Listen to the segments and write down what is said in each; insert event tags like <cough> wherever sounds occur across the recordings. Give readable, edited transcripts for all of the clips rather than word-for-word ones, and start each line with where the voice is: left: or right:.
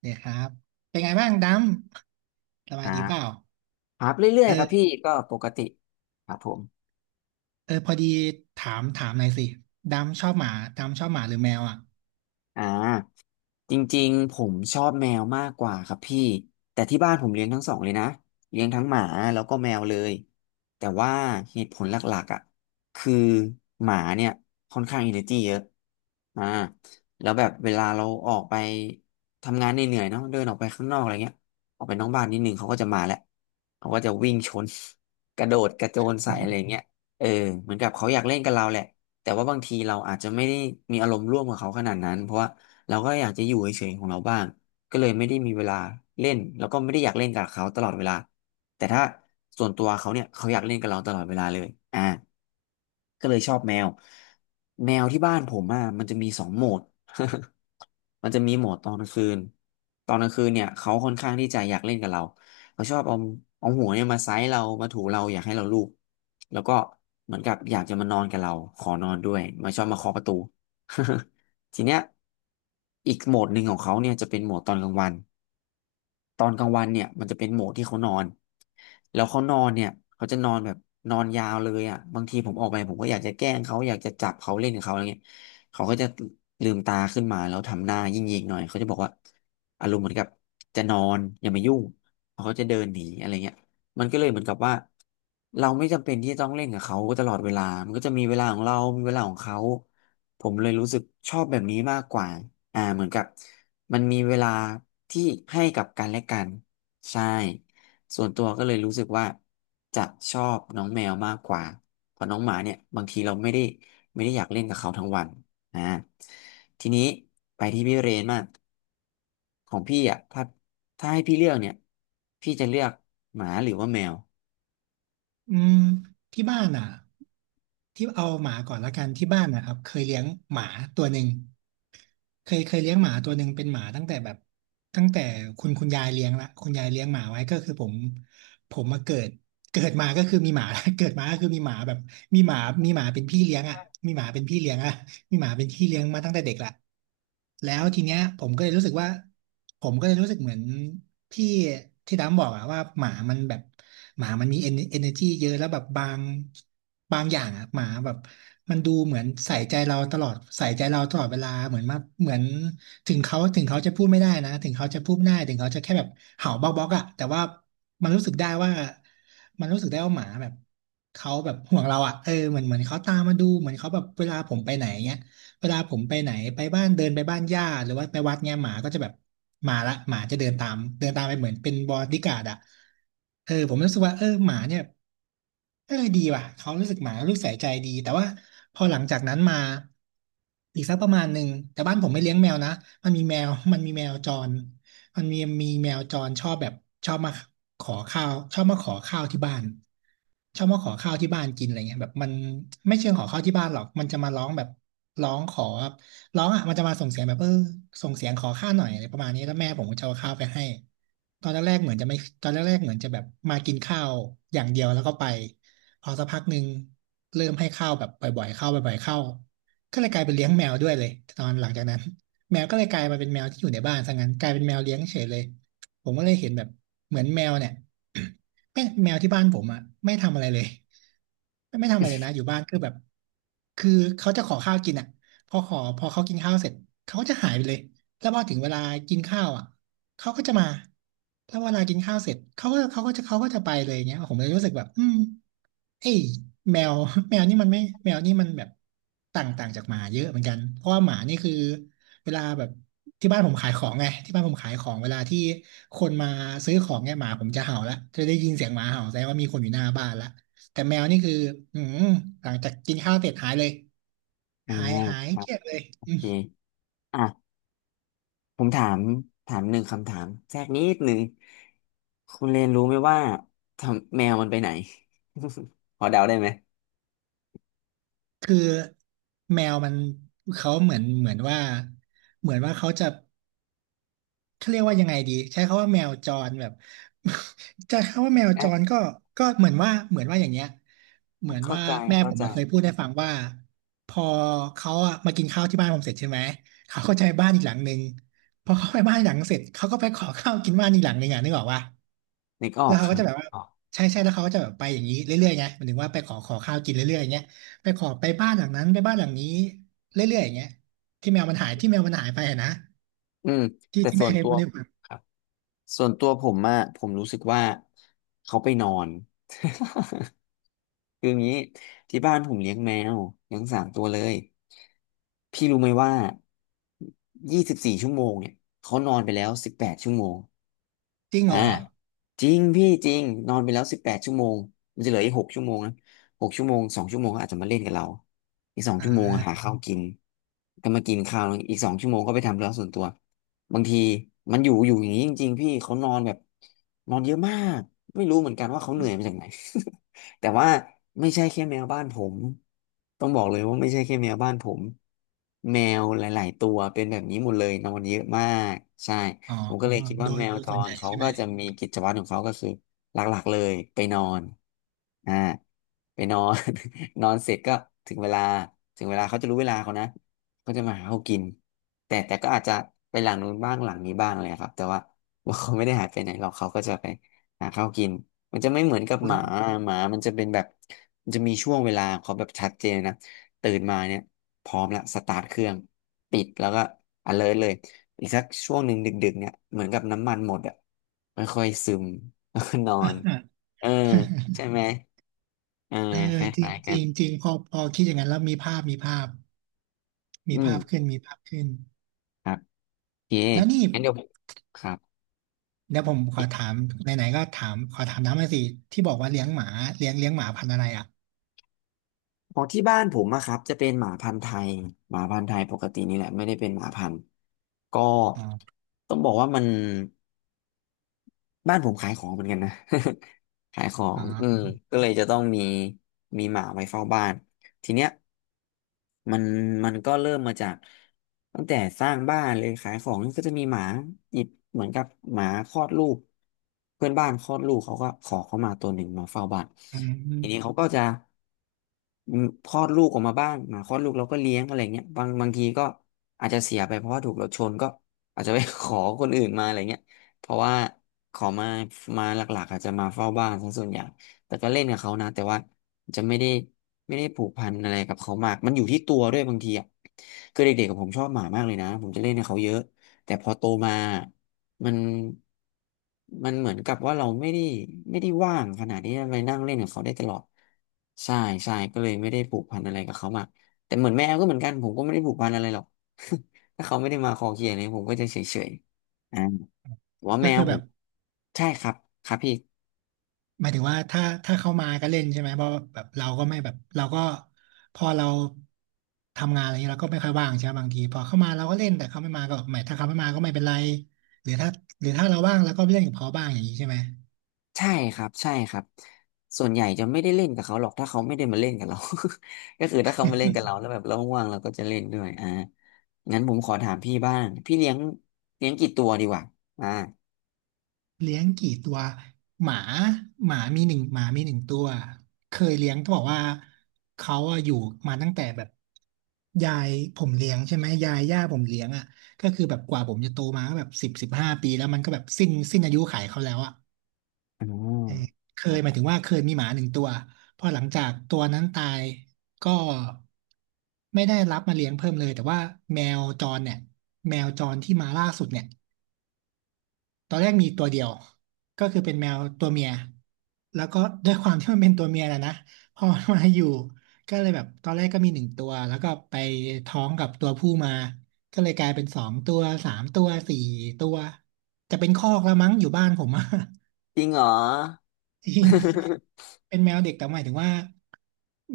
right: เดี๋ยวครับเป็นไงบ้างดำส
left: ค
right: บาย
left: รั
right: ดี
left: บ
right: เปล่า
left: ครับเรื่อ
right: เอ
left: ยๆ ครับ
right: อ
left: พี่ ก็ปกติครับผม
right: เออพอดีถามหน่อยสิดำชอบหมาดำชอบหมาหรือแมวอ่ะ
left: อ่าจริงๆผมชอบแมวมากกว่าครับพี่แต่ที่บ้านผมเลี้ยงทั้งสองเลยนะเลี้ยงทั้งหมาแล้วก็แมวเลยแต่ว่าเหตุผลหลักๆอ่ะคือหมาเนี่ยค่อนข้างอินเ r อร์เยอะอ่าแล้วแบบเวลาเราออกไปทำงานเหนื่อยๆเนาะเดินออกไปข้างนอกอะไรเงี้ยออกไปนอกบ้านนิดนึงเขาก็จะมาแหละเขาก็จะวิ่งชน <laughs> กระโดดกระโจนใส่อะไรเงี้ยเออเหมือนกับเขาอยากเล่นกับเราแหละ แต่ว่าบางทีเราอาจจะไม่ได้มีอารมณ์ร่วมกับเขาขนาดนั้นเพราะว่าเราก็อยากจะอยู่เฉยๆของเราบ้างก็เลยไม่ได้มีเวลาเล่นแล้วก็ไม่ได้อยากเล่นกับเขาตลอดเวลาแต่ถ้าส่วนตัวเขาเนี่ยเขาอยากเล่นกับเราตลอดเวลาเลยอ่าก็เลยชอบแมวแมวที่บ้านผมอ่ะมันจะมีสองโหมด <laughs> มันจะมีโหมดตอนกลางคืนตอนกลางคืนเนี่ยเขาค่อนข้างที่จะอยากเล่นกับเราเขาชอบเอาเอาหัวเนี่ยมาไซส์เรามาถูเราอยากให้เราลูบแล้วก็เหมือนกับอยากจะมานอนกับเราขอนอนด้วยมาชอบมาเคาะประตู <laughs> ทีเนี้ยอีกโหมดหนึ่งของเขาเนี่ยจะเป็นโหมดตอนกลางวัน ตอนกลางวันเนี่ยมันจะเป็นโหมดที่เขานอนแล้วเขานอนเนี่ยเขาจะนอนแบบนอนยาวเลยอ่ะบางทีผมออกไปผมก็อยากจะแกล้งเขาอยากจะจับเขาเล่นกับเขาอะไรเงี้ยเขาก็จะลืมตาขึ้นมาแล้วทำหน้ายิ่งๆหน่อยเขาจะบอกว่าอารมณ์เหมือนกับจะนอนอย่ามายุ่งเขาก็จะเดินหนีอะไรเงี้ยมันก็เลยเหมือนกับว่าเราไม่จำเป็นที่จะต้องเล่นกับเขาตลอดเวลามันก็จะมีเวลาของเรามีเวลาของเขาผมเลยรู้สึกชอบแบบนี้มากกว่าเหมือนกับ มันมีเวลาที่ให้กับกันและกันใช่ส่วนตัวก็เลยรู้สึกว่าจะชอบน้องแมวมากกว่าเพราะน้องหมาเนี่ยบางทีเราไม่ได้อยากเล่นกับเขาทั้งวันนะทีนี้ไปที่พี่เรนมากของพี่อ่ะถ้าให้พี่เลือกเนี่ยพี่จะเลือกหมาหรือว่าแมว
right: อืมที่บ้านอ่ะที่เอาหมาก่อนละกันที่บ้านนะครับเคยเลี้ยงหมาตัวหนึ่งเคยเลี้ยงหมาตัวหนึ่งเป็นหมาตั้งแต่แบบตั้งแต่คุณยายเลี้ยงละคุณยายเลี้ยงหมาไว้ก็คือผมผมมาเกิด เกิดมาก็คือมีหมา <laughs> เกิดมาก็คือมีหมาแบบมีหมามีหมาเป็นพี่เลี้ยงอ่ะมีหมาเป็นพี่เลี้ยงอ่ะมีหมาเป็นพี่เลี้ยงมาตั้งแต่เด็กละแล้วทีเนี้ยผมก็เลยรู้สึกว่าผมก็เลยรู้สึกเหมือนพี่ที่ดำบอกอะว่าหมามันแบบหมามันมีเอเนอร์จีเยอะแล้วแบบบางบางอย่างอะหมาแบบมันดูเหมือนใส่ใจเราตลอดเวลาเหมือนมาเหมือนถึงเขาจะพูดไม่ได้ถึงเขาจะแค่แบบเห่าบ๊อกบ๊อกอะแต่ว่ามันรู้สึกได้ว่า มันรู้สึกได้ว่าหมาแบบเขาแบบห่วงเราอ่ะเออเหมือนเขาตามมาดูเหมือนเขาแบบเวลาผมไปไหนเงี้ยเวลาผมไปไหนไปบ้านเดินไปบ้านญาติหรือว่าไปวัดเงี้ยหมาก็จะแบบมาละหมาจะเดินตามไปเหมือนเป็นบอดี้การ์ดอ่ะเออผมรู้สึกว่าเออหมาเนี่ยเออดีว่ะเขารู้สึกหมารู้สึกใส่ใจดีแต่ว่าพอหลังจากนั้นมาอีกสักประมาณหนึ่งแต่บ้านผมไม่เลี้ยงแมวนะมันมีแมวมันมีแมวจร มันมีมีแมวจรชอบแบบชอบมาขอข้าวชอบมาขอข้าวที่บ้านกินอะไรเงี้ยแบบมันไม่เชิงขอข้าวที่บ้านหรอกมันจะมาร้องแบบร้องขอแบบร้องอ่ะมันจะมาส่งเสียงแบบเออส่งเสียงขอข้าวหน่อยอะไรประมาณนี้แล้วแม่ผมก็จะเอาข้าวไปให้ตอนแรกๆเหมือนจะไม่ตอนแรกๆเหมือนจะแบบมากินข้าวอย่างเดียวแล้วก็ไปพอสักพักหนึ่งเริ่มให้ข้าวแบบบ่อยๆข้าวบ่อยๆข้าวก็เลยกลายเป็นเลี้ยงแมวด้วยเลยตอนหลังจากนั้น แมวก็เลยกลายมาเป็นแมวที่อยู่ในบ้านซะงั้นกลายเป็นแมวเลี้ยงเฉยเลยผมก็เลยเห็นแบบเหมือนแมวเนี่ย <coughs> แม่งแมวที่บ้านผมอ่ะไม่ทำอะไรเลยไม่ทำอะไรเลยนะอยู่บ้านคือแบบคือเขาจะขอข้าวกินอ่ะพอเขากินข้าวเสร็จเขาก็จะหายไปเลยแล้วพอถึงเวลากินข้าวอ่ะเขาก็จะมาแล้วเวลากินข้าวเสร็จเขาก็จะไปเลยอย่างเงี้ยผมเลยรู้สึกแบบอืมเอ้ยแมว <laughs> แมวนี่มันไม่แมวนี่มันแบบต่างต่างจากหมาเยอะเหมือนกันเพราะว่าหมานี่คือ เวลาแบบที่บ้านผมขายของไงที่บ้านผมขายของเวลาที่คนมาซื้อของเนี่ยหมาผมจะเห่าละจะได้ยินเสียงหมาเห่าแสดงว่ามีคนอยู่หน้าบ้านละแต่แมวนี่คืออืมหลังจากกินข้าวเสร็จหายเลย
left: อ่า
right: หาย
left: ครั
right: เก
left: บ
right: ลียดเลย
left: โอเค ผมถามหนึ่งคำถามแทรกนิดหนึ่งคุณเรนรู้ไหมว่าทำแมวมันไปไหน <laughs> พอเดาได้ไหม
right: คือแมวมันเขาเหมือนว่าเขาจะ เขาเรียกว่ายังไงดีใช้คำว่าแมวจรแบบ <laughs> จะคำว่าแมวจร
left: อ่ะ
right: ก็ก็เหมือนว่าอย่างเงี้ยเหมือน
left: เข้า
right: ว่า
left: ใจ
right: แม่
left: เข้า
right: ผม
left: ใจ
right: มาเคยพูดให้ฟังว่าพอเขาอะมากินข้าวที่บ้านผมเสร็จใช่ไหมเขาก็จะไปบ้านอีกหลังนึงพอเขาไปบ้านอีกหลังเสร็จเขาก็ไปขอข้าวกินบ้านอีกหลังนึงอ่ะนึกออกว่า
left: นึกออ
right: แล้
left: ก
right: วเขา
left: ค
right: ก็
left: รับ
right: จะแบบว่า
left: ออก
right: ใช่ใช่แล้วเขาก็จะแบบไปอย่างนี้เรื่อยๆไงหมายถึงว่าไปขอข้าวกินเรื่อยๆอย่างเงี้ยไปขอไปบ้านหลังนั้นไปบ้านหลังนี้เรื่อยๆอย่างเงี้ยที่แมวมันหายไปอะนะ
left: อืมแต่
right: ที่
left: ส่
right: แม่
left: วน
right: เคย
left: ตัว
right: พูดให้ฟัง
left: ครับส่วนตัวผมอะผมรู้สึกว่าเขาไปนอน <laughs> คืออย่างนี้ที่บ้านผมเลี้ยงแมวเลี้ยงสามตัวเลยพี่รู้ไหมว่า24 ชั่วโมงเนี่ยเขานอนไปแล้วสิบแปดชั่วโมง
right: จริงเห
left: อ่า
right: รอ
left: จริงพี่จริงนอนไปแล้วสิบแปดชั่วโมงมันจะเหลืออีกหกชั่วโมงนะหกชั่วโมงสองชั่วโมงเขาอาจจะมาเล่นกับเราอีกสอง
right: อ่
left: ชั่วโมงอะหา
right: า
left: ข้าวกินก็มากินข้าวอีกสองชั่วโมงก็ไปทำเรื่องส่วนตัวบางทีมันอยู่อย่างนี้จริงๆพี่เขานอนแบบนอนเยอะมากไม่รู้เหมือนกันว่าเขาเหนื่อยมาจากไหน <laughs> แต่ว่าไม่ใช่แค่แมวบ้านผมต้องบอกเลยว่าไม่ใช่แค่แมวบ้านผมแมวหลายๆตัวเป็นแบบนี้หมดเลยนอนเยอะมากใช่
right: อ๋อ
left: ผมก็เลยคิดว่าแมว
right: โดย
left: จ
right: ส่วนให
left: ร
right: ญ่
left: เขา
right: ใช่ไหม
left: ก็จะมีกิจวัตรของเขาก็คือหลักๆเลยไปนอนอ่าไปนอน <laughs> นอนเสร็จก็ถึงเวลา ถึงเวลาเขาจะรู้เวลาเขานะเขาจะมาหาเขากิน แต่ก็อาจจะไปหลังนู้นบ้างหลังนี้บ้างเลยครับแต่ว่า <laughs> ว่าเขาไม่ได้หายไปไหนหรอกเขาก็จะไปหาข้าวกิน มันจะไม่เหมือนกับ
right: คุ
left: ห
right: ณ
left: มาหมามันจะเป็นแบบมันจะมีช่วงเวลาของเขาแบบชัดเจนนะตื่นมาเนี่ยพร้อมละสตาร์ทเครื่องปิดแล้วก็ alert เลย อีกสักช่วงหนึ่งดึกๆเนี่ยเหมือนกับน้ำมันหมดอ่ะมันค่อยซึม <laughs> แล้วก็นอน
right: <coughs>
left: เออใช่ไหมเออ
right: เออ
left: ค
right: จริ
left: ล้า
right: ง
left: ยๆ
right: จ
left: กัน
right: ริงจริงพอพอคิดอย่างนั้นแล้วมีภาพ
left: อืม
right: มีภาพขึ้น
left: ครับโอเค
right: แล้วนี่
left: งั้นเดี๋ยวผมครับ
right: เดี๋ยวผมขอถามไหนๆก็ถามขอถามน้ำมาสิที่บอกว่าเลี้ยงหมาเลี้ยงหมาพันธุ์อะไรอ่ะ
left: ของที่บ้านผมอะครับจะเป็นหมาพันธุ์ไทยหมาพันธุ์ไทยปกตินี่แหละไม่ได้เป็นหมาพันธุ์ก็
right: อ๋อ
left: ต้องบอกว่าบ้านผมขายของเหมือนกันนะ <laughs> ขายขอ
right: อ๋
left: ง
right: อ
left: ก็เลยจะต้องมีมีหมาไว้เฝ้าบ้านทีเนี้ย มันมันก็เริ่มมาจากตั้งแต่สร้างบ้านเลยขายของก็จะมีหมาหยิบเหมือนกับหมาคลอดลูกเพื่อนบ้านคลอดลูกเขาก็ขอเข้ามาตัวหนึ่งมาเฝ้าบ้าน
right: อื
left: ทีนี้
right: ม
left: เขาก็จะคลอดลูกออกมาบ้างหมาคลอดลูกเราก็เลี้ยงอะไรเงี้ยบางทีก็อาจจะเสียไปเพราะว่าถูกรถชนก็อาจจะไป <laughs> ขอคนอื่นมาอะไรเงี้ยเพราะว่าขอมามาหลักๆอาจจะมาเฝ้าบ้านซะส่วนใหญ่ แต่ก็เล่นกับเขานะแต่ว่าจะไม่ได้ผูกพันอะไรกับเขามากมันอยู่ที่ตัวด้วยบางทีอ่ะคือเด็กๆกับผมชอบหมามากเลยนะผมจะเล่นกับเขาเยอะแต่พอโตมามันมันเหมือนกับว่าเราไม่ได้ว่างขนาดที่จะไปนั่งเล่นกับเขาได้ตลอดใช่ใช่ก็เลยไม่ได้ผูกพันอะไรกับเขามากแต่เหมือนแมวก็เหมือนกันผมก็ไม่ได้ผูกพันอะไรหรอก <laughs> ถ้าเขาไม่ได้มาคอเคลียร์เลยผมก็จะเฉยๆอ่าแต่ว่า
right: ก็
left: แมว
right: คือ
left: ผ
right: แบ
left: ม
right: บ
left: ใช่ครับครับพี่
right: หมายถึงว่าถ้าเขามาก็เล่นใช่ไหมเพราะแบบเราก็ไม่แบบเราก็พอเราทำงานอะไรเงี้ยเราก็ไม่ค่อยว่างใช่ไหมบางทีพอเข้ามาเราก็เล่นแต่เขาไม่มาก็หมายถ้าเขาไม่มาก็ไม่เป็นไรหรือถ้าเราว่างเราก็ไปเล่นกับเขาบ้างอย่างนี้ใช่ไหม
left: ใช่ครับใช่ครับส่วนใหญ่จะไม่ได้เล่นกับเขาหรอกถ้าเขาไม่ได้มาเล่นกับเรา <laughs> ก็คือถ้าเขามาเล่นกับเราแล้วแบบเราว่างๆเราก็จะเล่นด้วยอ่างั้นผมขอถามพี่บ้างพี่เลี้ยงกี่ตัวดีกว่าอ่า
right: เลี้ยงกี่ตัวหมาหมามีหนึ่งตัวเคยเลี้ยงบอกว่าเขาอะอยู่มาตั้งแต่แบบยายผมเลี้ยงใช่ไหมยายย่าผมเลี้ยงอ่ะก็คือแบบกว่าผมจะโตมาก็แบบ15 ปีแล้วมันก็แบบสิ้นอายุขัยเขาแล้วอะ
left: อ๋
right: เออ
left: อ
right: เค
left: ค
right: ย
left: รั
right: หมายถึ
left: บ
right: งว่าเคยมีหมาหนึ่งตัวพอหลังจากตัวนั้นตายก็ไม่ได้รับมาเลี้ยงเพิ่มเลยแต่ว่าแมวจรเนี่ยแมวจรที่มาล่าสุดเนี่ยตอนแรกมีตัวเดียวก็คือเป็นแมวตัวเมียแล้วก็ด้วยความที่มันเป็นตัวเมียนะนะพอมันมาอยู่ก็เลยแบบตอนแรกก็มีหนึ่งตัวแล้วก็ไปท้องกับตัวผู้มาก็เลยกลายเป็นสองตัวสามตัวสี่ตัวจะเป็นคอกแล้วมั้งอยู่บ้านผมอะ
left: จริงเหรอ
right: <laughs> จริง เป็นแมวเด็กแต่หมายถึงว่า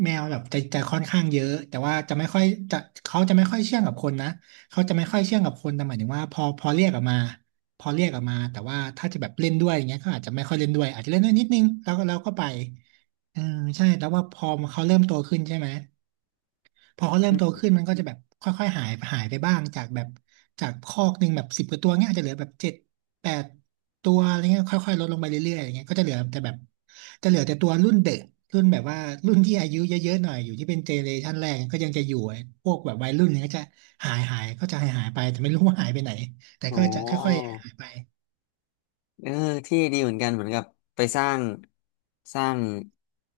right: แมวแบบจะค่อนข้างเยอะแต่ว่าจะไม่ค่อยจะเขาจะไม่ค่อยเชื่องกับคนนะเขาจะไม่ค่อยเชื่องกับคนแต่หมายถึงว่าพอเรียกออกมาพอเรียกออกมาแต่ว่าถ้าจะแบบเล่นด้วยอย่างเงี้ยก็อาจจะไม่ค่อยเล่นด้วยอาจจะเล่นด้วยนิดนึงแล้วก็ไปอืมใช่แล้วว่าพอเขาเริ่มโตขึ้นใช่ไหม พอเขาเริ่มโต
left: <laughs>
right: ขึ้นมันก็จะแบบค่อยๆหายไปบ้างจากแบบจากคอกหนึ่งแบบสิบกว่าตัวเงี้ยอาจจะเหลือแบบเจ็ดแปดตัวอะไรเงี้ยค่อยๆลดลงไปเรื่อยๆอย่างเงี้ยก็จะเหลือแต่แบบจะเหลือแต่ตัวรุ่นเด็กรุ่นแบบว่ารุ่นที่อายุเยอะๆหน่อยอยู่ที่เป็นเจเนเรชันแรกก็ยังจะอยู่พวกแบบวัยรุ่นเนี่ยก็จะหายไปแต่ไม่รู้ว่าหายไปไหนแต่
left: โอ้
right: ก็จะค่อยๆหายไป
left: เออเที่ดีเหมือนกันเหมือนกับไปสร้างสร้าง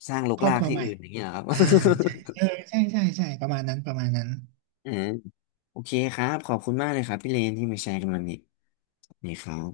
left: สร้างรก
right: ครอบ
left: รา
right: ค
left: ก
right: รัว
left: ที่
right: ใหม่
left: อื่นอย่างเงี้ยเหรอครับ
right: อ่าใช่เออ
left: <laughs>
right: ใช่ใช่ใช่ประมาณนั้นประมาณนั้น
left: อืมโอเคครับขอบคุณมากเลยครับพี่เลนที่มาแชร์กันวันนี้นี่ครับ